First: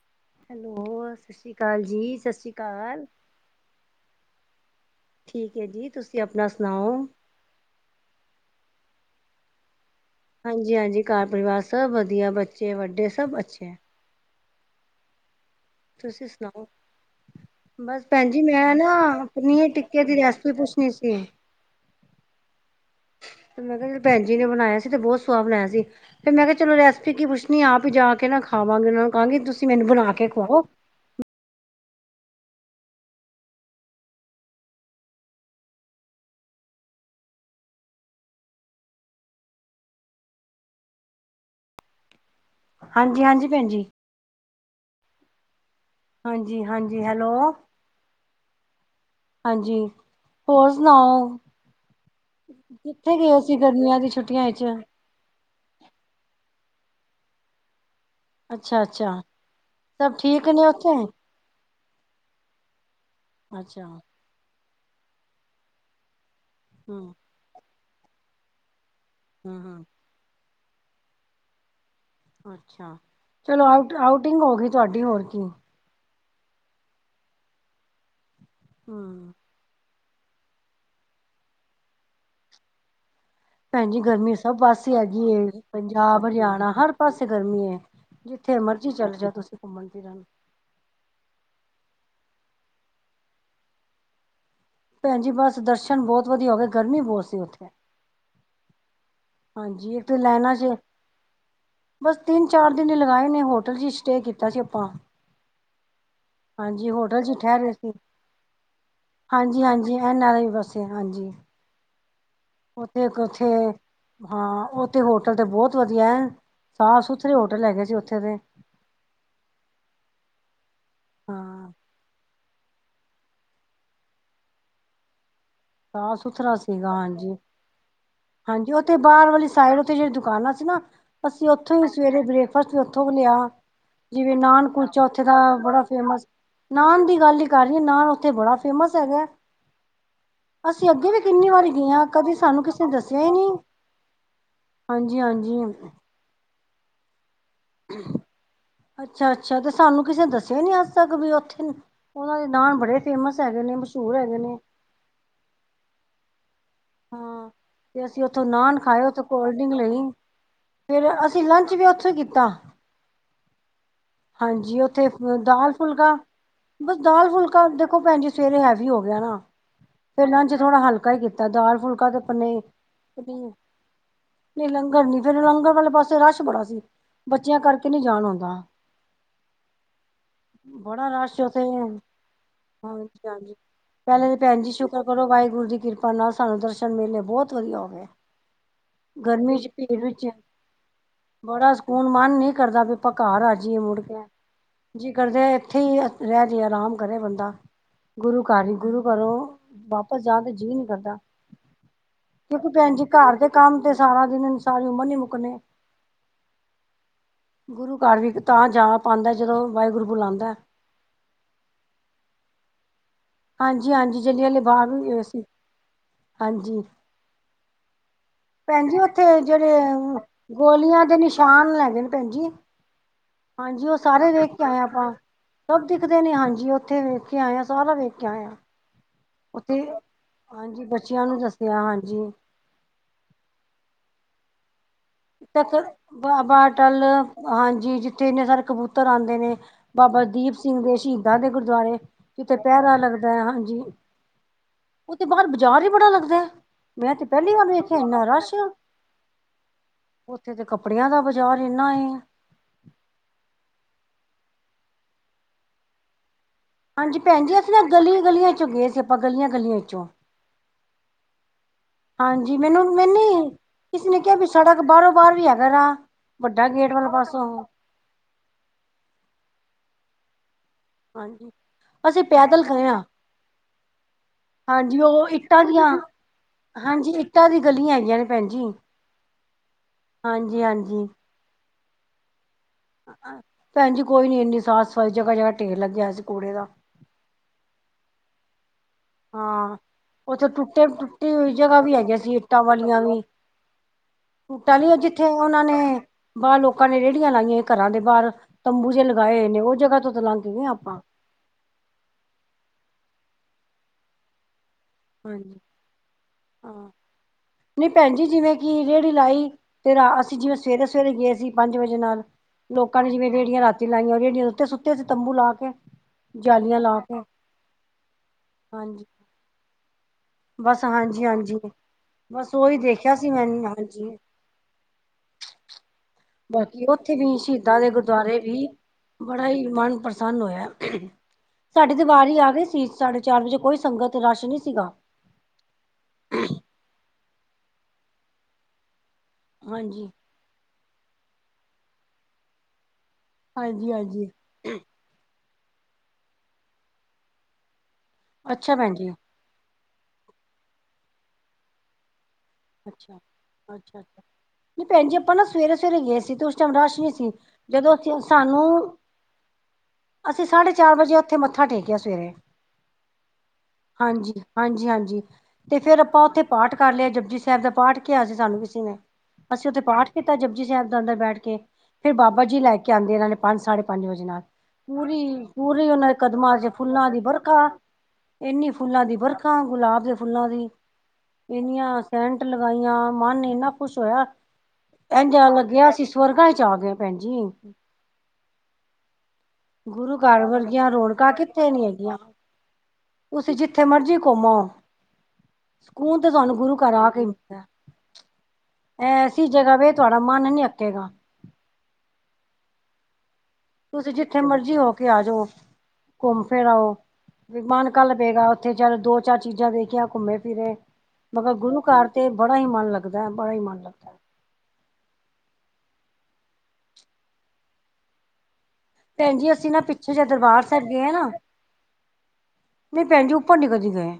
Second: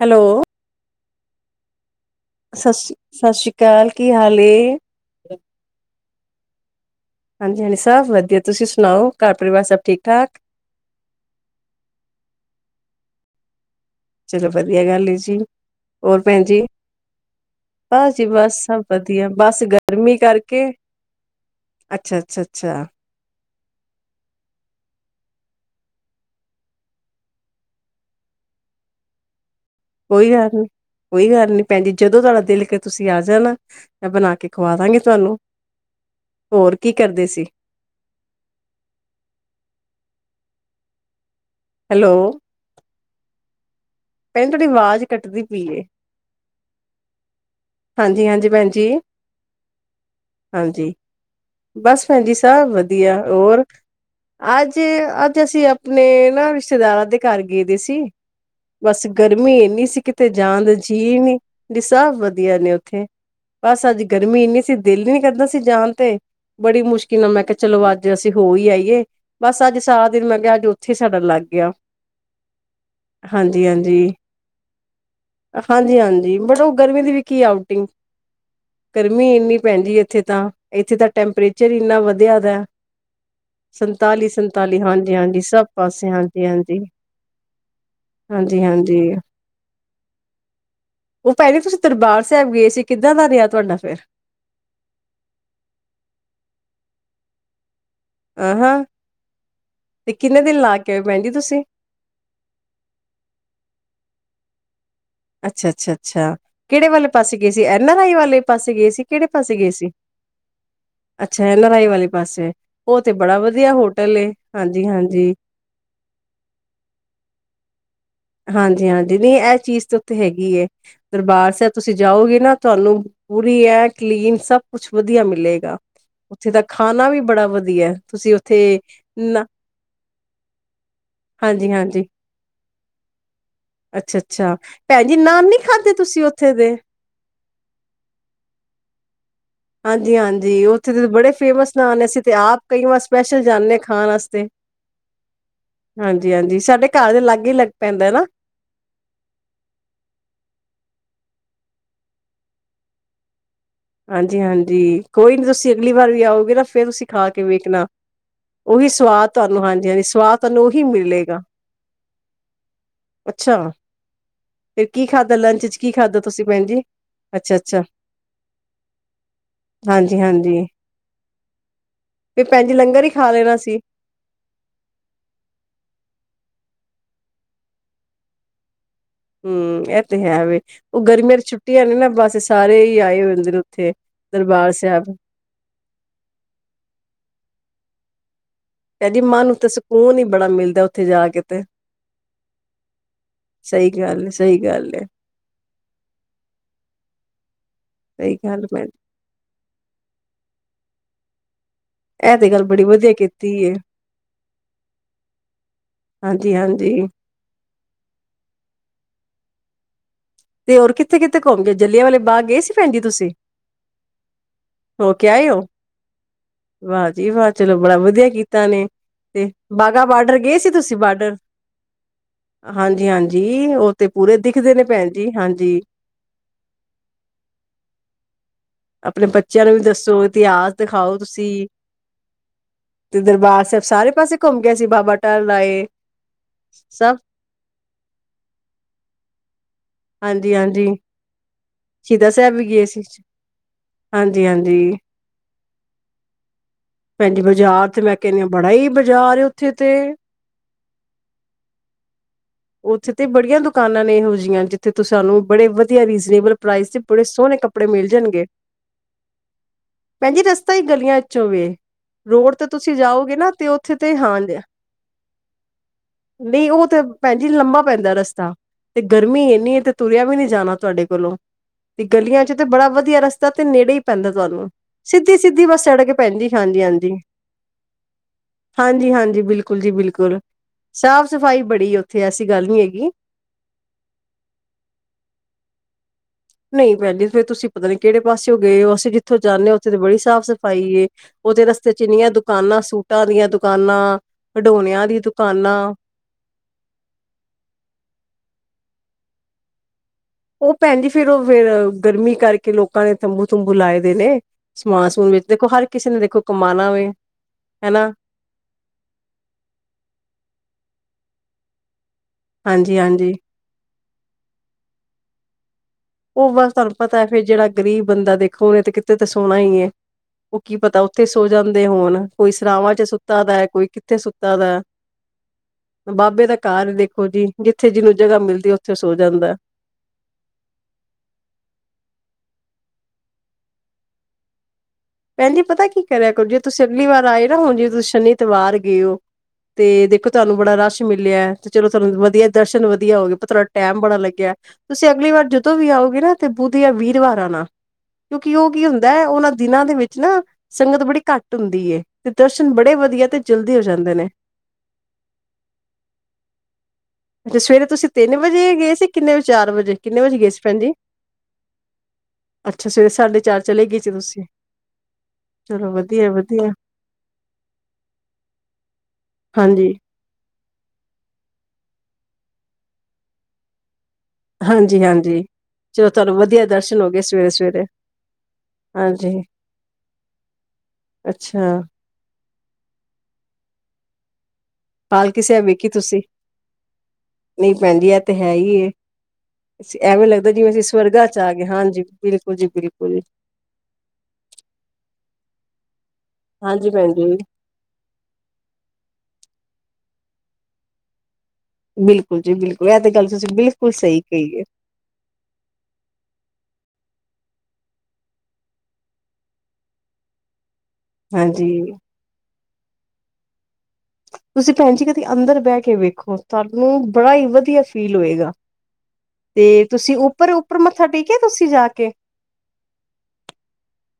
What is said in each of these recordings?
Hello. Hello ਸਤਿ ਸ਼੍ਰੀ ਅਕਾਲ ਜੀ। ਸਤਿ ਸ਼੍ਰੀ ਸਸ਼ ਅਕਾਲ ਸਤਿ ਸ਼੍ਰੀ ਅਕਾਲ, ਕੀ ਹਾਲ ਏ? ਠੀਕ ਹੈ ਜੀ, ਤੁਸੀਂ ਆਪਣਾ ਸੁਣਾਓ? ਹਾਂਜੀ-ਹਾਂਜੀ ਸਭ ਵਧੀਆ, ਤੁਸੀਂ ਸੁਣਾਓ? ਘਰ ਪਰਿਵਾਰ ਸਭ ਠੀਕ ਠਾਕ ਹਾਂਜੀ-ਹਾਂਜੀ ਘਰ ਪਰਿਵਾਰ ਸਭ ਵਧੀਆ, ਬੱਚੇ, ਵੱਡੇ ਸਭ ਅੱਛੇ ਹੈ। ਚਲੋ ਵਧੀਆ ਗੱਲ ਏ ਜੀ। ਹੋਰ ਤੁਸੀਂ ਭੈਣ ਜੀ ਸੁਣਾਓ? ਬਸ ਭੈਣ ਜੀ, ਬਸ ਮੈਂ ਸਭ ਨਾ ਵਧੀਆ ਬਸ ਪਨੀਰ ਟਿੱਕੇ ਦੀ ਰੈਸਪੀ ਪੁੱਛਣੀ ਸੀ। ਅੱਛਾ-ਅੱਛਾ-ਅੱਛਾ। ਤੇ ਮੈਂ ਕਿਹਾ ਚਲੋ ਭੈਣ ਜੀ ਨੇ ਬਣਾਇਆ ਸੀ, ਤੇ ਬਹੁਤ ਸੁਵਾਦ ਬਣਾਇਆ ਸੀ, ਤੇ ਮੈਂ ਕਿਹਾ ਚਲੋ ਰੈਸਪੀ ਕੀ ਪੁੱਛਣੀ, ਆਪ ਹੀ ਜਾ ਕੇ ਨਾ ਖਾਵਾਂਗੇ, ਉਹਨਾਂ ਨੂੰ ਕਹਾਂਗੀ ਤੁਸੀਂ ਮੈਨੂੰ ਬਣਾ ਕੇ ਕੋਈ ਗੱਲ ਖਵਾਓ ਨੀ, ਕੋਈ ਗੱਲ ਨੀ। ਭੈਣਜੀ ਜਦੋਂ ਤੁਹਾਡਾ ਦਿਲ ਕਰੇ ਤੁਸੀਂ ਆ ਜਾਣਾ, ਮੈਂ ਬਣਾ ਕੇ ਖਵਾ ਦਾਂਗੀ ਤੁਹਾਨੂੰ। ਹੋਰ ਕੀ ਕਰਦੇ ਸੀ? [inaudible] ਹੈਲੋ। ਹਾਂਜੀ-ਹਾਂਜੀ ਭੈਣ ਜੀ। ਭੈਣ ਜੀ ਤੁਹਾਡੀ ਆਵਾਜ਼ ਕੱਟਦੀ ਪਈ ਏ। ਹਾਂਜੀ-ਹਾਂਜੀ ਹੈਲੋ। ਹਾਂਜੀ-ਹਾਂਜੀ ਭੈਣਜੀ। ਹਾਂਜੀ, ਹੋਰ ਸੁਣਾਓ? ਬਸ ਭੈਣ ਜੀ ਸਭ ਕਿੱਥੇ ਵਧੀਆ, ਗਏ ਸੀ ਔਰ ਗਰਮੀਆਂ ਦੀ ਛੁੱਟੀਆਂ ਵਿੱਚ ਅੱਜ, ਅੱਜ ਅਸੀਂ ਆਪਣੇ ਨਾ ਰੀ ਰਿਸ਼ਤੇਦਾਰਾਂ ਦੇ ਘਰ ਗਏ ਦੇ ਸੀ। ਅੱਛਾ ਬਸ ਅੱਛਾ ਗਰਮੀ ਇੰਨੀ ਸੀ ਸਭ ਕਿਤੇ ਠੀਕ ਜਾਣ ਨੇ ਦਾ ਉੱਥੇ ਜੀਅ ਨੀ, ਸਭ ਵ ਗਏ ਨੇ ਉੱਥੇ, ਅੱਛਾ ਬਸ ਅੱਜ ਗਰਮੀ ਇੰਨੀ ਸੀ ਦਿਲ ਹੀ ਨੀ ਕਰਦਾਂ ਸੀ ਜਾਣ ਤੇ। ਬੜੀ ਹੂੰ ਮੁਸ਼ਕਿਲ ਨਾਲ ਮੈਂ ਕਿਹਾ ਚਲੋ ਅੱਜ ਅਸੀਂ ਹੋ ਹੀ ਆਈਏ, ਹੂੰ ਬਸ ਅੱਜ ਹੂੰ ਸਾਰਾ ਦਿਨ ਮੈਂ ਕਿਹਾ ਅੱਜ ਉੱਥੇ ਸਾਡਾ ਲੱਗ ਗਿਆ। ਅੱਛਾ, ਚਲੋ ਹਾਂਜੀ ਆਊਟ ਹਾਂਜੀ ਆਊਟਿੰਗ ਹੋ ਗਈ ਤੁਹਾਡੀ, ਹੋਰ ਕੀ। ਹਾਂਜੀ ਹਾਂਜੀ, ਬਟ ਉਹ ਗਰਮੀ ਦੀ ਵੀ ਕੀ ਆਊਟਿੰਗ, ਹੂੰ ਗਰਮੀ ਇੰਨੀ ਪੈਣਦੀ ਏ। ਇੱਥੇ ਤਾਂ, ਇੱਥੇ ਤਾਂ ਟੈਂਪਰੇਚਰ ਹੀ ਇੰਨਾ ਵਧੀਆ ਦਾ ਏ। [inaudible] ਭੈਣਜੀ ਗਰਮੀ ਸਭ ਪਾਸੇ ਹੈਗੀ ਹਾਂਜੀ ਏ, ਸਭ ਪਾਸੇ ਪੰਜਾਬ, ਹਾਂਜੀ ਹਰਿਆਣਾ ਹਾਂਜੀ ਹਰ ਪਾਸੇ ਗਰਮੀ ਹੈ। ਜਿੱਥੇ ਹਾਂਜੀ ਮਰਜ਼ੀ ਹਾਂਜੀ ਚੱਲ ਜਾਓ ਤੁਸੀਂ ਘੁੰਮਣ ਫਿਰਨ ਉਹ ਪਹਿਣ ਜੀ ਤੁਸੀਂ ਦਰਬਾਰ ਸਾਹਿਬ ਗਏ ਸੀ। ਕਿੱਦਾਂ ਦਾ ਰਿਹਾ ਤੁਹਾਡਾ ਫਿਰ। ਭੈਣ ਜੀ ਬਸ ਦਰਸ਼ਨ ਬਹੁਤ ਵਧੀਆ ਹੋ ਗਏ, ਗਰਮੀ ਬਹੁਤ ਸੀ ਉੱਥੇ। ਆ ਹਾ। ਹਾਂਜੀ ਇੱਕ ਤੇ ਲੈਣਾ ਚ ਭੈਣ ਜੀ ਤੁਸੀਂ ਬਸ ਤਿੰਨ ਚਾਰ ਦਿਨ ਹੀ ਲਗਾਏ ਨੇ, ਹੋਟਲ ਚ ਹੀ ਸਟੇ ਕੀਤਾ ਸੀ। ਆਪਾਂ ਅੱਛਾ-ਅੱਛਾ-ਅੱਛਾ, ਕਿਹੜੇ ਹਾਂਜੀ ਵਾਲੇ ਹੋਟਲ ਪਾਸੇ ਚ ਗਏ ਸੀ? ਠਹਿਰੇ ਐਨ ਆਰ ਆਈ ਵਾਲੇ ਪਾਸੇ ਗਏ ਸੀ, ਕਿਹੜੇ ਪਾਸੇ ਹਾਂਜੀ ਗਏ ਸੀ? ਹਾਂਜੀ ਐਨ ਆਰ ਆਈ ਵਾਸਤੇ, ਹਾਂਜੀ। ਅੱਛਾ ਐਨ ਆਰ ਆਈ ਵਾਲੇ ਪਾਸੇ ਉਹ ਉੱਥੇ ਤੇ ਇੱਕ ਬੜਾ ਉੱਥੇ, ਵਧੀਆ ਹੋਟਲ ਏ ਹਾਂ ਹਾਂਜੀ ਉੱਥੇ ਹੋਟਲ ਹਾਂਜੀ ਤੇ ਬਹੁਤ ਵਧੀਆ ਹੈ। ਸਾਫ ਸੁਥਰੇ ਹੋਟਲ ਹੈਗੇ ਸੀ ਉੱਥੇ ਦੇ। ਹਾਂਜੀ-ਹਾਂਜੀ, ਨਹੀਂ ਇਹ ਚੀਜ਼ ਤਾਂ ਉੱਥੇ ਹੈਗੀ ਏ। ਦਰਬਾਰ ਹਾਂ ਸਾਹਿਬ ਤੁਸੀਂ ਜਾਓਗੇ ਨਾ ਤੁਹਾਨੂੰ ਪੂਰੀ ਇਹ ਕਲੀਨ, ਸਭ ਕੁਛ ਵਧੀਆ ਮਿਲੇ ਸਾਫ ਸੁਥਰਾ ਸੀਗਾ ਹਾਂਜੀ, ਵਧੀਆ ਤੁਸੀਂ ਹਾਂਜੀ ਉੱਥੇ ਬਾਹਰ ਨਾ ਵਾਲੀ ਸਾਈਡ ਉਥੇ ਜਿਹੜੀ ਦੁਕਾਨਾਂ ਸੀ ਨਾ, ਅਸੀਂ ਹਾਂਜੀ ਉੱਥੋਂ ਹੀ ਹਾਂਜੀ ਸਵੇਰੇ ਬ੍ਰੇਕਫਾਸਟ ਵੀ ਉੱਥੋਂ ਲਿਆ। ਅੱਛਾ ਜਿਵੇਂ ਅੱਛਾ ਨਾਨ ਕੁਲਚਾ ਭੈਣ ਜੀ ਉੱਥੇ ਦਾ ਨਾਨ ਨੀ ਬੜਾ ਖਾਧੇ ਤੁਸੀਂ ਫੇਮਸ ਉੱਥੇ ਦੇ ਨਾਨ ਦੀ ਗੱਲ। ਕਰੀਏ ਨਾਨ ਉੱਥੇ ਬੜਾ ਫੇਮਸ ਹੈਗਾ। ਹਾਂਜੀ ਹਾਂਜੀ। ਜੀ ਅਸੀਂ ਉੱਥੇ ਅੱਗੇ ਵੀ ਬੜੇ ਕਿੰਨੀ ਵਾਰੀ ਫੇਮਸ ਗਏ ਨਾਨ ਹਾਂ ਅਸੀਂ ਕਦੇ ਆਪ ਸਾਨੂੰ ਕਿਸੇ ਕਈ ਨੇ ਵਾਰ ਦੱਸਿਆ ਹੀ ਸਪੈਸ਼ਲ ਨਹੀਂ ਜਾਂਦੇ ਖਾਣ ਵਾਸਤੇ। ਹਾਂਜੀ ਹਾਂਜੀ। ਹਾਂਜੀ-ਹਾਂਜੀ ਸਾਡੇ ਘਰ ਦੇ ਲਾਗੇ ਹੀ ਲੱਗ ਪੈਂਦਾ ਹਨਾ। ਅੱਛਾ ਅੱਛਾ ਤੇ ਸਾਨੂੰ ਕਿਸੇ ਨੇ ਦੱਸਿਆ ਨੀ ਅੱਜ ਤਕ ਵੀ ਉੱਥੇ ਉਹਨਾਂ ਦੇ ਨਾਨ ਬੜੇ ਫੇਮਸ। ਹੈਗੇ ਨੇ ਮਸ਼ਹੂਰ ਹੈਗੇ ਹਾਂਜੀ ਨੇ ਹਾਂਜੀ ਕੋਈ ਨੀ ਤੁਸੀਂ ਅਗਲੀ ਵਾਰ ਵੀ ਆਓਗੇ ਨਾ ਫਿਰ ਤੁਸੀਂ ਖਾ ਕੇ ਹਾਂ ਵੇਖਣਾ ਤੇ ਅਸੀਂ ਉੱਥੋਂ ਨਾਨ ਉਹੀ ਖਾਏ ਉੱਥੋਂ ਸਵਾਦ ਕੋਲਡ ਤੁਹਾਨੂੰ ਡਰਿੰਕ ਹਾਂਜੀ ਲਈ ਹਾਂਜੀ ਸਵਾਦ ਤੁਹਾਨੂੰ ਉਹੀ ਫਿਰ ਮਿਲੇਗਾ। ਅਸੀਂ ਲੰਚ ਵੀ ਉੱਥੋਂ ਕੀਤਾ। ਅੱਛਾ। ਹਾਂਜੀ ਫਿਰ ਉੱਥੇ ਕੀ ਖਾਧਾ ਲੰਚ ਦਾਲ ਚ ਕੀ ਫੁਲਕਾ ਖਾਧਾ ਤੁਸੀਂ ਭੈਣ ਜੀ? ਬਸ ਦਾਲ ਫੁਲਕਾ ਅੱਛਾ-ਅੱਛਾ ਦੇਖੋ ਭੈਣ ਜੀ। ਫੇਰ ਇਹ ਹੇਵੀ ਹੋ ਗਿਆ ਨਾ ਫਿਰ ਲਂਚ ਹਾਂਜੀ-ਹਾਂਜੀ ਥੋੜਾ ਹਲਕਾ ਹੀ ਕੀਤਾ। ਦਾਲ ਫੁਲਕਾ ਤੇ ਫਿਰ ਭੈਣ ਜੀ ਲੰਗਰ ਹੀ ਪਨੇਨੀ ਖਾ ਲੈਣਾ ਸੀ ਨਹੀਂ ਲੰਗਰ ਨੀ ਫੇਰ ਲੰਗਰ ਵਾਲੇ ਪਾਸੇ ਰਸ਼ ਬੜਾ ਸੀ। ਬੱਚਿਆਂ ਕਰਕੇ ਨਹੀਂ ਜਾਣ ਹੁੰਦਾ। ਹ ਹਮ ਇਹ ਤੇ ਹੈ ਵੇ ਉਹ ਗਰਮੀਆਂ ਚ ਉੱਥੇ ਛੁੱਟੀਆਂ ਨੇ ਨਾ ਬਸ ਸਾਰੇ ਹੀ ਆਏ ਹਾਂਜੀ ਹੋ ਜਾਂਦੇ ਹਾਂਜੀ ਨੇ ਉੱਥੇ। ਪਹਿਲੇ ਦੇ ਭੈਣ ਦਰਬਾਰ ਜੀ ਸ਼ੁਕਰ ਸਾਹਿਬ। ਕਰੋ ਵਾਹਿਗੁਰੂ ਦੀ ਕਿਰਪਾ ਨਾਲ ਸਾਨੂੰ ਦਰਸ਼ਨ ਮਿਲੇ ਬਹੁਤ ਵਧੀਆ ਹੋ ਗਏ। ਭੈਣ ਜੀ ਮਨ ਗਰਮੀ ਉੱਤੇ ਚ ਭੀੜ ਸਕੂਨ ਹੀ ਵਿੱਚ ਬੜਾ ਮਿਲਦਾ ਉੱਥੇ ਜਾ ਕੇ ਤੇ ਬੜਾ ਸਕੂਨ ਮਨ ਨੀ ਕਰਦਾ ਵੀ ਆਪਾ ਘਰ ਆ ਜਾਈਏ। ਜੀ ਸਹੀ ਮੁੜ ਕੇ ਗੱਲ ਏ, ਸਹੀ ਗੱਲ ਏ, ਜੀ ਕਰਦੇ ਇੱਥੇ ਹੀ ਰਹਿ ਜ ਆਰਾਮ ਕਰੇ ਬੰਦਾ। ਸਹੀ ਗੁਰੂ ਗੱਲ ਘਰ ਮੈਂ ਗੁਰੂ ਘਰੋਂ ਵਾਪਸ ਜਾਣ ਤੇ ਜੀਅ ਨੀ ਕਰਦਾ। ਇਹ ਤੇ ਗੱਲ ਕਿਉਂਕਿ ਬੜੀ ਭੈਣ ਜੀ ਵਧੀਆ ਘਰ ਦੇ ਕੀਤੀ ਏ। ਕੰਮ ਤੇ ਸਾਰਾ ਦਿਨ ਇਨੁਸਾਰੀ ਉਮਰ ਨੀ ਮੁੱਣੇ। ਹਾਂਜੀ-ਹਾਂਜੀ ਗੁਰੂ ਘਰ ਵੀ ਤਾਂ ਜਾ ਪਾਉਂਦਾ ਜਦੋਂ ਵਾਹਿਗੁਰੂ। ਬੁਲਾਉਂਦਾ ਤੇ ਹੋਰ ਕਿੱਥੇ ਕਿੱਥੇ ਘੁੰਮ ਗਏ ਜੱਲਿਆਂ ਵਾਲੇ ਬਾਗ ਗਏ ਸੀ ਭੈਣ ਜੀ। ਤੁਸੀਂ ਹਾਂਜੀ ਹਾਂਜੀ ਜਲਿਆਂਵਾਲੇ ਬਾਗ ਵੀ ਹੋ ਗਏ ਕੇ ਸੀ ਆਏ ਓ ਹਾਂਜੀ ਵਾਹ ਜੀ ਵਾਹ ਚਲੋ। ਬੜਾ ਵਧੀਆ। ਗੀਤਾ ਨੇ ਭੈਣ ਜੀ ਉੱਥੇ ਤੇ ਜਿਹੜੇ ਬਾਗਾ ਬਾਰਡਰ ਗਏ ਸੀ ਤੁਸੀਂ ਗੋਲੀਆਂ ਦੇ ਬਾਰਡਰ ਨਿਸ਼ਾਨ ਹੈਗੇ ਨੇ ਭੈਣ ਜੀ ਹਾਂਜੀ ਹਾਂਜੀ। ਜੀ ਉਹ ਤੇ ਸਾਰੇ ਪੂਰੇ ਵੇਖ ਕੇ ਦਿਖਦੇ ਆਏ ਨੇ ਭੈਣ ਆਪਾਂ ਜੀ। ਹਾਂਜੀ। ਸਭ ਦਿਖਦੇ ਨੇ ਹਾਂਜੀ ਉੱਥੇ ਵੇਖ ਕੇ ਆਇਆ ਸਾਰਾ ਵੇਖ ਕੇ ਆਇਆ। ਆਪਣੇ ਬੱਚਿਆਂ ਨੂੰ ਵੀ ਦੱਸੋ ਇਤਿਹਾਸ ਦਿਖਾਓ ਬੱਚਿਆਂ ਨੂੰ ਤੁਸੀਂ ਦੱਸਿਆ ਹਾਂਜੀ ਤੇ ਦਰਬਾਰ ਸਾਹਿਬ ਸਾਰੇ ਪਾਸੇ ਘੁੰਮ ਗਏ ਸੀ ਬਾਬਾ ਟਾਲ ਥ ਆਏ। ਬ ਬਾਟਲ ਸਭ ਹਾਂਜੀ ਜਿੱਥੇ ਇੰਨੇ ਸਾਰੇ ਕਬੂਤਰ ਆਉਂਦੇ ਨੇ ਬਾਬਾ ਦੀਪ ਸਿੰਘ ਹਾਂਜੀ-ਹਾਂਜੀ ਦੇ ਸ਼ਹੀਦਾਂ ਦੇ ਗੁਰੂ ਦੁ ਸ਼ਹੀਦਾ ਸਾਹਿਬ ਜਿੱਥੇ ਵੀ ਗਏ ਪਹਿਰਾ ਸੀ ਲੱਗਦਾ ਹਾਂਜੀ ਹਾਂਜੀ-ਹਾਂਜੀ। ਉਹ ਤੇ ਬਾਹਰ ਬਜਾਰ ਹੀ ਬੜਾ ਲੱਗਦਾ। ਮੈਂ ਤੇ ਭੈਣਜੀ ਪਹਿਲੀ ਵਾਰ ਬਾਜ਼ਾਰ ਵੇਖਿਆ ਤੇ ਮੈਂ ਇੰਨਾ ਕਹਿੰਦੀ ਹਾਂ ਰਸ਼। ਬੜਾ ਹੀ ਬਾਜ਼ਾਰ ਉੱਥੇ ਤੇ ਉੱਥੇ ਤੇ ਕੱਪੜਿਆਂ ਦਾ ਬਾਜ਼ਾਰ ਏਨਾ ਏ। ਉੱਥੇ ਤੇ ਬੜੀਆਂ ਦੁਕਾਨਾਂ ਨੇ ਇਹੋ ਜਿੱਥੇ ਤੁੰ ਸਾਨੂੰ ਬੜੇ ਵਧੀਆ ਰੀਜ਼ਨੇਬਲ ਪ੍ਰਾਈਸ ਤੇ ਹਾਂਜੀ, ਬੜੇ ਭੈਣ ਸੋਹਣੇ ਜੀ ਅਸੀਂ ਨਾ ਕੱਪੜੇ ਮਿਲ ਗਲੀਆਂ-ਗਲੀਆਂ ਚੋਂ ਗਏ ਸੀ ਆਪਾਂ ਗਲੀਆਂ-ਗਲੀਆਂ ਚੋਂ। ਭੈਦੀ ਰਸਤਾ ਹੀ ਗਲੀਆਂ ਚੋਂ ਵਵੇ। ਹਾਂਜੀ ਮੈਨੂੰ ਮੈਨੇ ਕਿਸੀ ਤੇ ਨੇ ਕਿਹਾ ਹਾਂ ਵੀ ਸੜਕ ਬਾਹਰੋਂ ਬਾਹਰ ਵੀ ਹੈਗਾ ਰਾਹ। ਵੱਡਾ ਗੇਟ ਵਾਲੇ ਪਾਸ ਹ ਜੀ ਲੰਬਾ ਪੈਂਦਾ ਰਸਤਾ ਤੇ ਗਰਮੀ ਇੰਨੀ ਤੇ ਤੁਰਿਆ ਵੀ ਨਹੀ ਜਾਣਾ ਤੁਹਾਡੇ ਕੋਲੋਂ। ਹਾਂਜੀ ਤੇ ਅਸੀਂ ਗਲੀਆਂ ਚ ਪੈਦਲ ਤੇ ਗਏ ਬੜਾ ਹਾਂ ਵਧੀਆ ਰਸਤਾ ਤੇ ਨੇੜੇ ਹੀ ਪੈਂਦਾ ਤੁਹਾਨੂੰ ਹਾਂਜੀ ਉਹ ਸਿੱਧੀ ਇੱਟਾਂ ਸਿੱਧੀ ਬੱਸ ਦੀਆਂ ਸੜਕ ਪੈਦੀ ਹਾਂਜੀ। ਇੱਟਾਂ ਦੀ ਗਲੀਆਂ ਹੈਗੀਆਂ ਨੇ ਭੈਣ ਜੀ ਹਾਂਜੀ ਹਾਂਜੀ ਬਿਲਕੁਲ ਜੀ ਬਿਲਕੁਲ ਹਾਂਜੀ ਹਾਂਜੀ ਸਾਫ਼ ਸਫ਼ਾਈ ਬੜੀ ਉੱਥੇ ਅਸੀਂ ਭੈਣ ਜੀ ਕੋਈ ਨੀ ਇੰਨੀ ਸਾਫ਼ ਸਫ਼ਾਈ ਜਗ੍ਹਾ ਜਗ੍ਹਾ ਢੇਰ ਲੱਗਿਆ ਸੀ। ਕੂੜੇ ਦਾ ਨਹੀਂ ਪੈਣ ਦੀ ਫੇਰ ਤੁਸੀਂ ਪਤਾ ਨੀ ਕਿਹੜੇ ਪਾਸੇਓ ਗਏ ਹੋ ਸੀਂ ਜਿੱਥੋਂ ਜਾਂਦੇ ਹੋ ਹਾਂ ਉੱਥੇ ਤੇ ਬੜੀ ਸਾਫ਼ ਉੱਥੇ ਸਫ਼ਾਈ ਟੁੱਟੇ ਏ ਟੁੱਟੀ ਹੋਈ ਉਥਦੇ ਜਗ੍ਹਾ ਰਸਤੇ ਵੀ ਚ ਹੈਗੀਆਂ ਇੰਨੀਆਂ ਸੀ ਦੁਕਾਨਾਂ ਸੂਟਾਂ ਦੀਆਂ ਦੁਕਾਨਾਂ। ਟ ਲਈਏ ਖਿਡੌਣਿਆਂ ਦੀ ਜਿੱਥੇ ਉਹਨਾਂ ਨੇ ਦੁਕਾਨਾਂ ਬਾਹਰ ਲੋਕਾਂ ਨੇ ਰੇਹੜੀਆਂ ਲਾਈਆਂ ਘਰਾਂ ਦੇ ਬਾਹਰ ਤੰਬੂ ਜੇ ਲਗਾਏ ਹੋਏ ਨੇ ਉਹ ਜਗ੍ਹਾ ਤੋਂ। ਤਾਂ ਲੰਘ ਗਏ ਉਹ ਆਪਾਂ ਭੈਣ ਜੀ ਫੇਰ ਉਹ ਫੇਰ ਗਰਮੀ ਕਰਕੇ ਲੋਕਾਂ ਨੇ ਤੰਬੂ-ਤੁੰਬੂ ਲਾਏ ਦੇ ਨੇ ਸਮਾਨ ਸਮੂਨ ਵਿੱਚ ਹਾਂਜੀ ਦੇਖੋ ਹਰ ਕਿਸੇ ਨੇ ਦੇਖੋ ਕਮਾਉਣਾ ਹਾਂ ਵੇ। ਨਹੀਂ ਹਨਾ ਭੈਣ ਜੀ ਜਿਵੇਂ ਕਿ ਰੇਹੜੀ ਲਾਈ ਤੇ ਅਸੀਂ ਜਿਵੇਂ ਸਵੇਰੇ ਸਵੇਰੇ ਗਏ ਸੀ ਪੰਜ ਵਜੇ ਨਾਲ ਹਾਂਜੀ ਲੋਕਾਂ ਨੇ ਜਿਵੇਂ ਹਾਂਜੀ। ਜੇਹੜੀਆਂ ਰਾਤੀ ਆਂੜੀਆਂ ਉੱਤੇ ਸੁੱਤੇ ਸੀ ਤੰਬੂ ਲਾ ਕੇ ਉਹ ਬਸ ਜਾਲੀਆਂ ਤੁਹਾਨੂੰ ਲਾ ਕੇ ਪਤਾ ਫੇਰ ਜਿਹੜਾ ਗ਼ਰੀਬ ਬੰਦਾ ਦੇਖੋ ਉਹਨੇ ਤੇ ਹਾਂਜੀ ਕਿਤੇ ਤਾਂ ਸੋਣਾ ਹੀ ਐ। ਬਸ ਹਾਂਜੀ-ਹਾਂਜੀ ਹੋਣ ਕੋਈ ਬਸ ਉਹੀ ਸਰਾਵਾਂ ਚ ਦੇਖਿਆ ਸੀ ਸੁੱਤਾ ਮੈਂ ਦਾ ਹੈ, ਕੋਈ ਹਾਂਜੀ। ਕਿੱਥੇ ਸੁੱਤਾ ਦਾ। ਹੈ। ਬਾਬੇ ਦਾ ਬਾਕੀ ਘਰ ਉੱਥੇ ਵੀ ਦੇਖੋ ਜੀ ਸ਼ਹੀਦਾਂ ਦੇ ਜਿੱਥੇ ਜਿਹਨੂੰ ਗੁਰਦੁਆਰੇ ਜਗ੍ਹਾ ਵੀ ਮਿਲਦੀ ਉੱਥੇ ਸੋ ਬੜਾ ਜਾਂਦਾ। ਹੀ ਮਨ ਪ੍ਰਸੰਨ ਹੋਇਆ। ਸਾਡੇ ਦੀ ਬਾਰ ਹੀ ਆ ਗਏ ਸੀ ਸਾਢੇ ਚਾਰ ਵਜੇ ਕੋਈ ਸੰਗਤ ਰਸ਼ ਨਹੀਂ ਸੀਗਾ। ਭੈਣ ਜੀ ਪਤਾ ਕੀ ਕਰਿਆ ਕਰੋ ਜੇ ਤੁਸੀਂ ਅਗਲੀ ਵਾਰ ਆਏ ਨਾ ਹੁਣ ਜੇ ਤੁਸੀਂ ਸ਼ਨੀ ਐਤਵਾਰ ਗਏ ਹੋ ਤੇ ਹਾਂਜੀ ਦੇਖੋ ਤੁਹਾਨੂੰ ਬੜਾ ਰਸ਼ ਮਿਲਿਆ ਤੇ ਚਲੋ ਤੁਹਾਨੂੰ ਵਧੀਆ ਦਰਸ਼ਨ ਵਧੀਆ ਵਧੀਆ ਆਓਗੇ ਤੁੋਡਾ ਹਾਂਜੀ ਟਾਈਮ ਬੜਾ ਹਾਂਜੀ ਲੱਗਿਆ ਤੁਸੀਂ ਅਗਲੀ ਵਾਰ ਜਦੋਂ ਵੀ ਆਓਗੇ ਨਾ ਤੇ ਬੁਧ ਜਾ ਵੀਰਵਾਰ ਆ ਨਾ। ਕਿਉਂਕਿ ਉਹ ਅੱਛਾ ਕੀ ਭੈਣ ਜੀ ਹੁੰਦਾ ਹੈ ਉਹਨਾਂ ਦਿਨਾਂ ਦੇ ਵਿੱਚ ਨਾ ਸੰਗਤ ਬੜੀ ਘੱਟ ਹੁੰਦੀ। ਤੇ ਦਰਸ਼ਨ ਬੜੇ ਅੱਛਾ ਵਧੀਆ ਤੇ ਜਲਦੀ ਹੋ ਅੱਛਾ ਜਾਂਦੇ ਅੱਛਾ ਨੇ। ਭੈਣ ਜੀ ਆਪਾਂ ਨਾ ਸਵੇਰੇ-ਸਵੇਰੇ ਗਏ ਸੀ ਤੇ ਉਸ ਟਾਈਮ ਰਸ਼ ਨਹੀਂ ਸੀ ਅੱਛਾ ਸਵੇਰੇ ਜਦੋਂ ਤੁਸੀਂ ਅਸੀ ਤਿੰਨ ਸਾਨੂੰ ਵਜੇ ਗਏ ਸੀ ਕਿੰਨੇ ਚਾਰ ਵਜੇ ਕਿੰਨੇ ਵਜੇ ਅਸੀਂ ਗਏ ਸੀ ਸਾਢੇ ਭੈਣ ਜੀ ਚਾਰ ਵਜੇ ਉੱਥੇ ਮੱਥਾ ਟੇਕਿਆ ਸਵੇਰੇ। ਅੱਛਾ, ਸਵੇਰੇ ਸਾਢੇ ਚਾਰ ਚਲੇ ਗਏ ਸੀ ਤੁਸੀਂ। ਜੀ ਹਾਂਜੀ ਤੇ ਚਲੋ ਫੇਰ ਆਪਾਂ ਵਧੀਆ ਉੱਥੇ ਵਧੀਆ ਪਾਠ ਕਰ ਲਿਆ ਜਪੁਜੀ ਸਾਹਿਬ ਦਾ ਪਾਠ ਕਿਹਾ ਸੀ ਸਾਨੂੰ ਕਿਸੇ ਨੇ ਅਸੀਂ ਉੱਥੇ ਹਾਂਜੀ ਪਾਠ ਕੀਤਾ ਜਪਜੀ ਸਾਹਿਬ ਦਾ ਅੰਦਰ ਬੈਠ ਕੇ ਫੇਰ ਬਾਬਾ ਜੀ ਲੈ ਕੇ ਆਂਦੇ ਇਹਨਾਂ ਨੇ ਪੰਜ ਸਾਡੇ ਪੰਜ ਵਜੇ ਨਾਲ ਹਾਂਜੀ ਹਾਂਜੀ ਪੂਰੀ-ਪੂਰੀ ਉਹਨਾਂ ਚਲੋ ਦੇ ਤੁਹਾਨੂੰ ਕਦਮਾਂ ਵਧੀਆ ਚ ਦਰਸ਼ਨ ਹੋ ਫੁੱਲਾਂ ਦੀ ਗਏ ਸਵੇਰੇ ਵਰਖਾ ਸਵੇਰੇ ਇੰਨੀ ਫੁੱਲਾਂ ਦੀ ਹਾਂਜੀ ਵਰਖਾ ਗੁਲਾਬ ਦੇ ਫੁੱਲਾਂ ਦੀ ਅੱਛਾ ਇੰਨੀਆਂ ਸਹਿਣ ਪੈਂਟ ਲਗਾਈਆਂ ਮਨ ਇਨਾ ਖੁਸ਼ ਹੋਇਆ। ਇਝ ਪਾਲਕੀ ਸਾਹਿਬ ਲੱਗਿਆ ਵੇਖੀ ਅਸੀਂ ਤੁਸੀਂ ਸਵਰਗਾ ਚ ਆ ਗਏ ਭੈਣ ਜੀ। ਨਹੀਂ ਭੈਣ ਜੀ ਇਹ ਤੇ ਹੈ ਹੀ ਏ ਗੁਰੂ ਐਵੇਂ ਘਰ ਲੱਗਦਾ ਜਿਵੇਂ ਅਸੀਂ ਵਰਗੀਆਂ ਸਵਰਗਾਂ ਰੌਣਕਾਂ ਚ ਆ ਗਏ ਕਿੱਥੇ ਨੀ ਹਾਂਜੀ ਹੈਗੀਆਂ ਬਿਲਕੁਲ ਜੀ ਬਿਲਕੁਲ ਤੁਸੀਂ ਜਿੱਥੇ ਮਰਜੀ ਘੁੰਮੋ ਖੂਹ ਤੇ ਸਾਨੂੰ ਗੁਰੂ ਹਾਂਜੀ ਘਰ ਆ ਭੈਣ ਕੇ ਜੀ ਮਿਲਦਾ ਐਸੀ ਜਗ੍ਹਾ ਵੇਖ ਤੁਹਾਡਾ ਮਨ ਨੀ ਅੱਕੇਗਾ। ਬਿਲਕੁਲ ਜੀ ਬਿਲਕੁਲ ਇਹ ਤੇ ਗੱਲ ਤੁਸੀਂ ਬਿਲਕੁਲ ਤੁਸੀਂ ਸਹੀ ਜਿੱਥੇ ਕਹੀ ਏ ਮਰਜ਼ੀ ਹੋ ਕੇ ਆ ਜਾਓ ਘੁੰਮ ਫਿਰ ਆਓ। ਵਿਗਮਾਨ ਕੱਲ ਕਹੇਂਗਾ ਉੱਥੇ ਚੱਲ ਦੋ ਚਾਰ ਚੀਜ਼ਾਂ ਦੇਖਿਆ ਘੁੰਮੇ ਫਿਰੇ। ਮਗਰ ਹਾਂਜੀ ਗੁਰੂ ਘਰ ਤੇ ਬੜਾ ਹੀ ਮਨ ਲੱਗਦਾ ਹੈ, ਬੜਾ ਹੀ ਮਨ ਲੱਗਦਾ ਹੈ। ਤੁਸੀਂ ਭੈਣ ਜੀ ਕਦੀ ਅੰਦਰ ਬਹਿ ਕੇ ਵੇਖੋ ਤੁਹਾਨੂੰ ਬੜਾ ਹੀ ਵਧੀਆ ਫੀਲ ਹੋਏਗਾ। ਭੈਣ ਜੀ ਤੇ ਅਸੀਂ ਨਾ ਪਿੱਛੇ ਤੁਸੀਂ ਜੇ ਉੱਪਰ ਦਰਬਾਰ ਉੱਪਰ ਸਾਹਿਬ ਮੱਥਾ ਗਏ ਨਾ ਟੇਕਿਆ ਤੁਸੀਂ ਜਾ ਕੇ? ਨਹੀਂ ਭੈਣ ਜੀ ਉੱਪਰ ਨਹੀਂ ਕਦੀ ਗਏ।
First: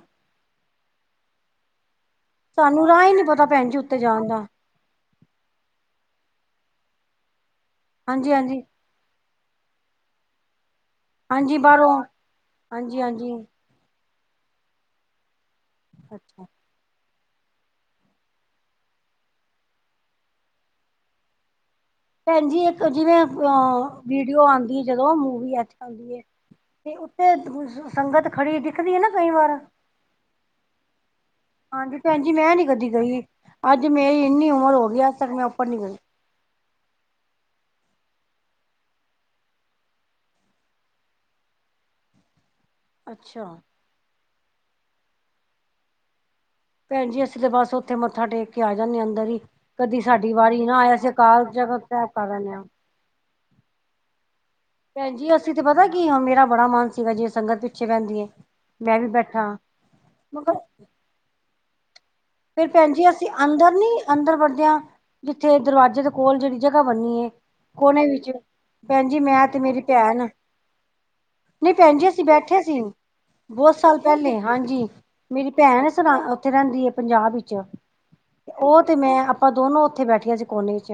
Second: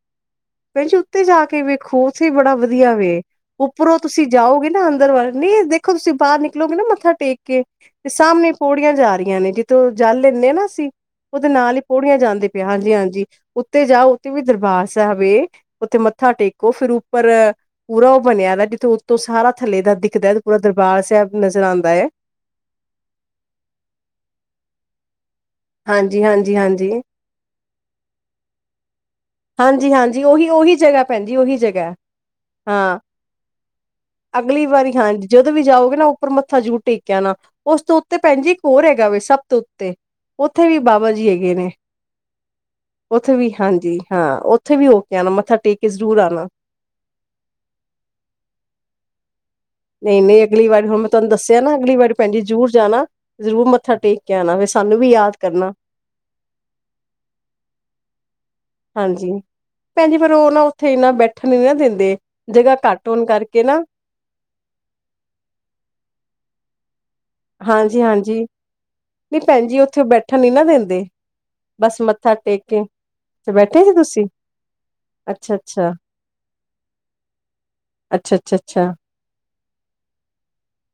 ਭੈਣ ਜੀ ਉੱਤੇ ਜਾ ਕੇ ਵੇਖੋ ਉੱਥੇ ਬੜਾ ਸਾਨੂੰ ਵਧੀਆ ਰਾਹ ਹੀ ਵੇ। ਨੀ ਪਤਾ ਭੈਣ ਜੀ ਉੱਤੇ ਉੱਪਰੋਂ ਤੁਸੀਂ ਜਾਣ ਦਾ ਜਾਓਗੇ ਨਾ ਅੰਦਰ ਵੱਲ ਨਹੀਂ ਇਹ ਦੇਖੋ ਤੁਸੀਂ ਬਾਹਰ ਨਿਕ ਨਿਕਲੋਗੇ ਨਾ ਮੱਥਾ ਟੇਕ ਕੇ ਤੇ ਹਾਂਜੀ ਸਾਹਮਣੇ ਹਾਂਜੀ ਪੌੜੀਆਂ ਜਾ ਰਹੀਆਂ ਨੇ ਜਿੱਥੋਂ ਜਲ ਲੈਣੇ ਨਾ ਅਸੀਂ। ਉਹਦੇ ਹਾਂਜੀ ਨਾਲ ਹੀ ਬਾਹਰੋਂ ਪੌੜੀਆਂ ਜਾਂਦੇ ਪਿਆ ਹਾਂਜੀ ਹਾਂਜੀ-ਹਾਂਜੀ ਹਾਂਜੀ ਉੱਤੇ ਜਾਉ ਉੱਤੇ ਵੀ ਦਰਬਾਰ ਸਾਹਿਬ ਹੈ। ਉੱਥੇ ਮੱਥਾ ਅੱਛਾ ਟੇਕੋ ਫਿਰ। ਉੱਪਰ ਪੂਰਾ ਉਹ ਬਣਿਆ ਦਾ ਜਿੱਥੇ ਉੱਤੋਂ ਸਾਰਾ ਥੱਲੇ ਦਾ ਦਿਖਦਾ ਤੇ ਪੂਰਾ ਦਰਬਾਰ ਸਾਹਿਬ ਨਜ਼ਰ ਆਦਾ। ਭੈਣ ਜੀ ਇੱਕ ਜਿਵੇਂ ਉੱਪਰੋ ਵੀਡੀਓ ਆਦੀ ਜਦੋਂ ਮੂਵੀ। ਹਾਂਜੀ ਹਾਂਜੀ-ਹਾਂਜੀ-ਹਾਂਜੀ, ਤੇ ਉੱਤੇ ਸੰਗਤ ਖੜੀ ਦਿਖਦੀ ਹੈ ਨਾ ਕਈ ਵਾਰ। ਹਾਂਜੀ-ਹਾਂਜੀ ਉਹੀ ਉਹੀ ਜਗ੍ਹਾ ਭੈਣ ਜੀ ਉਹੀ ਜਗ੍ਹਾ ਹਾਂਜੀ ਭੈਣ ਜੀ ਮੈਂ ਨੀ ਕਦੀ ਹਾਂ। ਗਈ ਅੱਜ ਮੇਰੀ ਇੰਨੀ ਅਗਲੀ ਉਮਰ ਹੋ ਵਾਰੀ ਗਈ ਅੱਜ ਹਾਂਜੀ ਤੱਕ ਮੈਂ ਜਦੋਂ ਵੀ ਉੱਪਰ ਨੀ ਗਈ ਜਾਓਗੇ ਨਾ ਉੱਪਰ ਮੱਥਾ। ਮੱਥਾ ਜ਼ਰੂਰ ਟੇਕ ਕੇ ਆਣਾ ਉਸ ਤੋਂ ਉੱਤੇ ਭੈਣਜੀ ਇੱਕ ਹੋਰ ਹੈਗਾ ਵਾ ਸਭ ਤੋਂ ਉੱਤੇ। ਉੱਥੇ ਵੀ ਬਾਬਾ ਜੀ ਹੈਗੇ ਨੇ ਉੱਥੇ ਵੀ ਅੱਛਾ ਹਾਂਜੀ ਹਾਂ ਉੱਥੇ ਵੀ। ਆਣਾ ਮੱਥਾ ਟੇਕ ਕੇ ਜ਼ਰੂਰ ਆਉਣਾ। ਭੈਣ ਜੀ ਅਸੀਂ ਤੇ ਬਸ ਉੱਥੇ ਮੱਥਾ ਟੇਕ ਕੇ ਆ ਜਾਂਦੇ ਹਾਂ ਅੰਦਰ ਹੀ। ਕਦੀ ਸਾਡੀ ਨਹੀਂ-ਨਹੀਂ ਅਗਲੀ ਨਾ ਵਾਰੀ ਆਇਆ ਹੁਣ ਮੈਂ ਅਸੀਂ ਤੁਹਾਨੂੰ ਅਕਾਲ ਦੱਸਿਆ ਨਾ ਤਖ਼ਤ ਅਗਲੀ ਸਾਹਿਬ ਵਾਰੀ ਭੈਣ ਕਰ ਜੀ ਆਨੇ ਆ ਜ਼ਰੂਰ ਜਾਣਾ ਜ਼ਰੂਰ ਮੱਥਾ ਟੇਕ ਕੇ ਆਣਾ। ਸਾਨੂੰ ਵੀ ਭੈਣਜੀ ਯਾਦ ਅਸੀਂ ਤੇ ਕਰਨਾ ਪਤਾ ਕੀ ਹੁਣ ਮੇਰਾ ਬੜਾ ਮਨ ਸੀਗਾ ਜਿਵੇ ਸੰਗਤ ਪਿੱਛੇ ਰਹਿੰਦੀ ਏ। ਮੈਂ ਵੀ ਹਾਂਜੀ ਬੈਠਾ ਭੈਣਜੀ ਫੇਰ ਉਹ ਮਗਰ ਨਾ ਉੱਥੇ ਇੰਨਾ ਬੈਠਣ ਨੀ ਨਾ ਦਿੰਦੇ। ਫਿਰ ਜਗ੍ਹਾ ਭੈਣ ਜੀ ਘੱਟ ਹੋਣ ਅਸੀਂ ਕਰਕੇ ਅੰਦਰ ਨਾ ਨੀ ਅੰਦਰ ਵੜਦਿਆਂ। ਜਿੱਥੇ ਦਰਵਾਜ਼ੇ ਦੇ ਕੋਲ ਜਿਹੜੀ ਜਗ੍ਹਾ ਬਣੀ ਏ। ਹਾਂਜੀ ਕੋਨੇ ਵਿੱਚ ਹਾਂਜੀ ਭੈਣ ਜੀ ਨਹੀਂ ਮੈਂ ਤੇ ਜੀ ਮੇਰੀ ਉੱਥੇ ਭੈਣ ਬੈਠਣ ਨੀ ਨਾ ਦਿੰਦੇ ਨਹੀਂ ਭੈਣ ਬਸ ਜੀ ਅਸੀਂ ਮੱਥਾ ਬੈਠੇ ਟੇਕ ਸੀ। ਕੇ ਅੱਛਾ ਬਹੁਤ ਬੈਠੇ ਸੀ ਸਾਲ ਤੁਸੀਂ ਪਹਿਲੇ ਹਾਂਜੀ ਮੇਰੀ ਅੱਛਾ ਭੈਣ ਅੱਛਾ ਉੱਥੇ ਰਹਿੰਦੀ ਹੈ ਪੰਜਾਬ। ਪੰਜਾਬ ਵਿੱਚ ਅੱਛਾ ਅੱਛਾ ਉਹ ਅੱਛਾ ਤੇ ਮੈਂ ਆਪਾਂ ਦੋਨੋ ਉੱਥੇ ਬੈਠੀਆਂ ਸੀ ਕੋਨੇ ਵਿਚ।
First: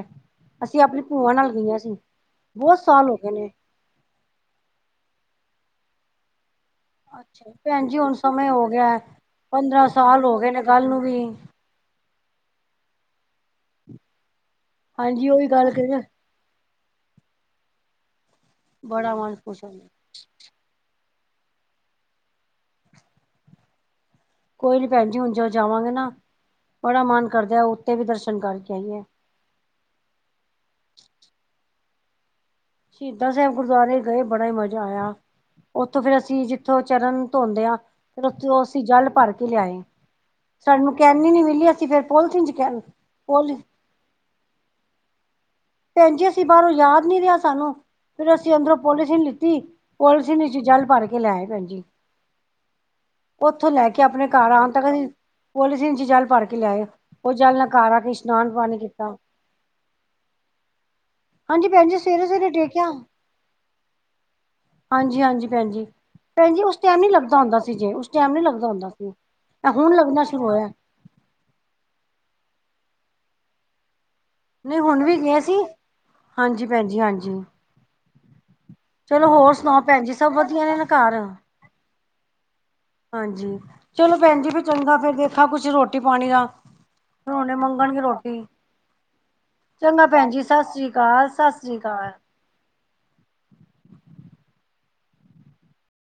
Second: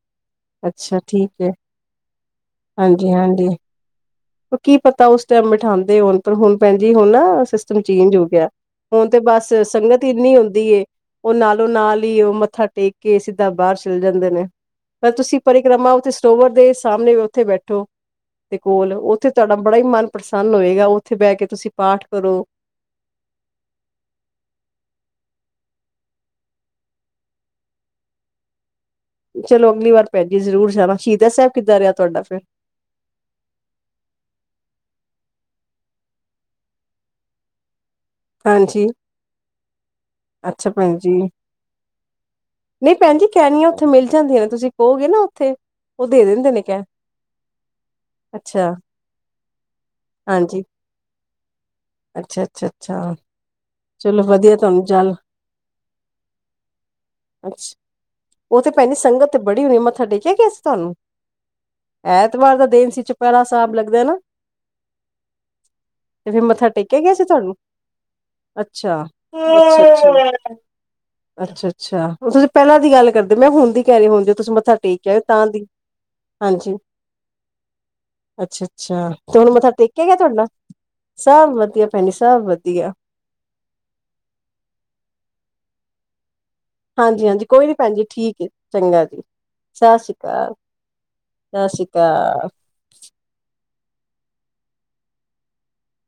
ਅਸੀਂ ਅੱਛਾ ਆਪਣੀ ਠੀਕ ਭੂਆਂ ਹੈ ਨਾਲ ਗਈਆਂ ਸੀ, ਬਹੁਤ ਸਾਲ ਹਾਂਜੀ ਹੋ ਗਏ ਹਾਂਜੀ ਨੇ। ਕੀ ਪਤਾ ਉਸ ਟਾਈਮ ਬਿਠਾਂਦੇ ਹੋਣ ਪਰ ਹੁਣ ਭੈਣ ਜੀ ਹੁਣ ਨਾ ਅੱਛਾ ਸਿਸਟਮ ਭੈਣ ਜੀ ਹੁਣ ਚੇਂਜ ਹੋ ਗਿਆ ਹੈ। ਸਮੇਂ ਹੁਣ ਤੇ ਬਸ ਪੰਦਰਾਂ ਸੰਗਤ ਸਾਲ ਇੰਨੀ ਹੋ ਗਏ ਨੇ ਹੁੰਦੀ ਹੈ, ਗੱਲ ਨੂੰ ਵੀ ਉਹ ਨਾਲੋਂ ਨਾਲ ਹੀ ਉਹ ਮੱਥਾ ਟੇਕ ਕੇ ਸਿੱ ਸਿੱਧਾ ਬਾਹਰ ਚਲ ਜਾਂਦੇ ਨੇ, ਪਰ ਹਾਂਜੀ ਤੁਸੀਂ ਉਹੀ ਗੱਲ ਪਰਿਕਰਮਾ ਕਰੀਏ ਉੱਥੇ ਸਰੋਵਰ ਦੇ ਸਾਹਮਣੇ ਉੱਥੇ ਬੈਠੋ। ਤੇ ਕੋਲ ਬੜਾ ਉੱਥੇ ਮਨ ਤੁਹਾਡਾ ਖੁਸ਼ ਬੜਾ ਹੀ ਹੁੰਦਾ ਮਨ ਪ੍ਰਸੰਨ ਹੋਏਗਾ। ਉੱਥੇ ਬਹਿ ਕੇ ਤੁਸੀਂ ਪਾਠ ਕਰੋ। ਕੋਈ ਨੀ ਭੈਣ ਜੀ ਹੁਣ ਜਦ ਜਾਵਾਂਗੇ ਨਾ ਬੜਾ ਮਨ ਕਰਦੇ ਆ ਉੱਤੇ ਵੀ ਦਰਸ਼ਨ ਕਰਕੇ ਆਈਏ। ਚਲੋ ਅਗਲੀ ਵਾਰ ਭੈਣ ਜੀ ਜ਼ਰੂਰ ਜਾਣਾ, ਸ਼ਹੀਦ ਸਾਹਿਬ ਕਿੱਦਾਂ ਰਿਹਾ ਤੁਹਾਡਾ ਫਿਰ। ਸ਼ਹੀਦਾਂ ਸਾਹਿਬ ਗੁਰਦੁਆਰੇ ਗਏ ਬੜਾ ਹੀ ਮਜ਼ਾ ਆਇਆ। ਉੱਥੋਂ ਫੇਰ ਅਸੀਂ ਜਿੱਥੋਂ ਚਰਨ ਧੋਂਦੇ ਹਾਂ, ਫਿਰ ਉੱਥੋਂ ਅਸੀਂ ਹਾਂਜੀ ਜਲ ਭਰ ਕੇ ਲਿਆਏ ਹਾਂ। ਅੱਛਾ ਸਾਨੂੰ ਭੈਣ ਜੀ ਕੈਨੀ ਨੀ ਮਿਲੀ ਅਸੀਂ ਫਿਰ ਪੋਲੀਥੀਨ ਚ ਕੈਨੀ ਨਹੀਂ ਭੈਣ ਜੀ ਪੋਲੀ ਕੈਨੀਆਂ ਉੱਥੇ ਮਿਲ ਜਾਂਦੀਆਂ ਨੇ ਤੁਸੀਂ ਕਹੋਗੇ ਨਾ ਉੱਥੇ ਉਹ ਭੈਣ ਦੇ ਜੀ ਅਸੀਂ ਦਿੰਦੇ ਨੇ ਬਾਹਰੋਂ ਕਹਿ ਯਾਦ ਨੀ ਰਿਹਾ ਸਾਨੂੰ। ਫੇਰ ਅਸੀਂ ਅੱਛਾ ਅੰਦਰੋਂ ਪੋਲੀਥੀਨ ਲਿੱਤੀ ਪੋਲੀਥੀਨ ਵਿਚ ਹਾਂਜੀ, ਜਲ ਭਰ ਕੇ ਲੈ ਆਏ ਭੈਣ ਜੀ। ਅੱਛਾ-ਅੱਛਾ-ਅੱਛਾ ਉੱਥੋਂ ਲੈ ਕੇ ਚਲੋ ਆਪਣੇ ਘਰ ਵਧੀਆ ਆਉਣ ਤੁਹਾਨੂੰ ਤੱਕ ਅਸੀਂ ਜਲ ਪੋਲੀਥੀਨ ਚ ਜਲ ਭਰ ਕੇ ਲਿਆਏ, ਉਹ ਜਲ ਨਾਲ ਅੱਛਾ ਘਰ ਆਕੇ ਇਸ਼ਨਾਨ ਉਹ ਤੇ ਪਾਣੀ ਭੈਣਜੀ ਕੀਤਾ। ਸੰਗਤ ਤੇ ਬੜੀ ਹੋਣੀ ਮੱਥਾ ਟੇਕਿਆ ਗਿਆ ਸੀ ਤੁਹਾਨੂੰ? ਹਾਂਜੀ ਭੈਣ ਜੀ ਸਵੇਰੇ -ਸਵੇਰੇ ਐਤਵਾਰ ਦਾ ਟੇਕਿਆ। ਦਿਨ ਸੀ ਚੁਪਹਿਰਾ ਸਾਹਿਬ ਲੱਗਦਾ ਨਾ ਹਾਂਜੀ- ਹਾਂਜੀ ਭੈਣਜੀ। ਤੇ ਫਿਰ ਭੈਣ ਜੀ ਮੱਥਾ ਉਸ ਟਾਈਮ ਟੇਕਿਆ ਨੀ ਗਿਆ ਸੀ ਲੱਗਦਾ ਤੁਹਾਨੂੰ? ਹੁੰਦਾ ਸੀ ਜੇ ਉਸ ਟਾਈਮ ਨੀ ਲੱਗਦਾ ਹੁੰਦਾ ਅੱਛਾ, ਸੀ ਹੁਣ ਲੱਗਣਾ ਸ਼ੁਰੂ ਹੋਇਆ। ਅੱਛਾ- ਅੱਛਾ ਹੁਣ ਤੁਸੀਂ ਪਹਿਲਾਂ ਦੀ ਗੱਲ ਕਰਦੇ ਮੈਂ ਹੁਣ ਦੀ ਕਹਿ ਰਹੀ ਹਾਂ ਹੁਣ ਦੀ ਤੁਸੀਂ ਮੱਥਾ ਨਹੀਂ ਹੁਣ ਟੇਕ ਵੀ ਆਇਓ ਗਏ ਤਾਂ ਸੀ ਦੀ ਹਾਂਜੀ, ਭੈਣ ਜੀ ਹਾਂਜੀ। ਅੱਛਾ। ਅੱਛਾ ਚਲੋ ਤੇ ਹੁਣ ਹੋਰ ਮੱਥਾ ਸੁਣਾਓ ਭੈਣ ਟੇਕਿਆ ਜੀ ਗਿਆ ਸਭ ਤੁਹਾਡਾ, ਵਧੀਆ ਨੇ ਨਾ ਘਰ ਸਭ ਵਧੀਆ ਭੈਣ ਜੀ ਸਭ ਵਧੀਆ। ਹਾਂਜੀ ਚਲੋ ਭੈਣ ਜੀ ਫਿਰ ਚੰਗਾ ਫੇਰ ਦੇਖਾ ਕੁਛ ਰੋਟੀ ਪਾਣੀ ਦਾ। ਹਾਂਜੀ- ਹੁਣ ਹਾਂਜੀ ਹੁਣੇ ਕੋਈ ਨੀ ਭੈਣ ਮੰਗਣਗੇ ਜੀ ਠੀਕ ਰੋਟੀ ਏ, ਚੰਗਾ ਜੀ। ਸਤਿ ਚੰਗਾ ਸ਼੍ਰੀ ਭੈਣ ਜੀ ਅਕਾਲ, ਸਸ ਰੀ ਕਾਲ-ਸਸ ਸਤਿ ਰੀ ਸ਼੍ਰੀ ਕਾਲ। ਅਕਾਲ।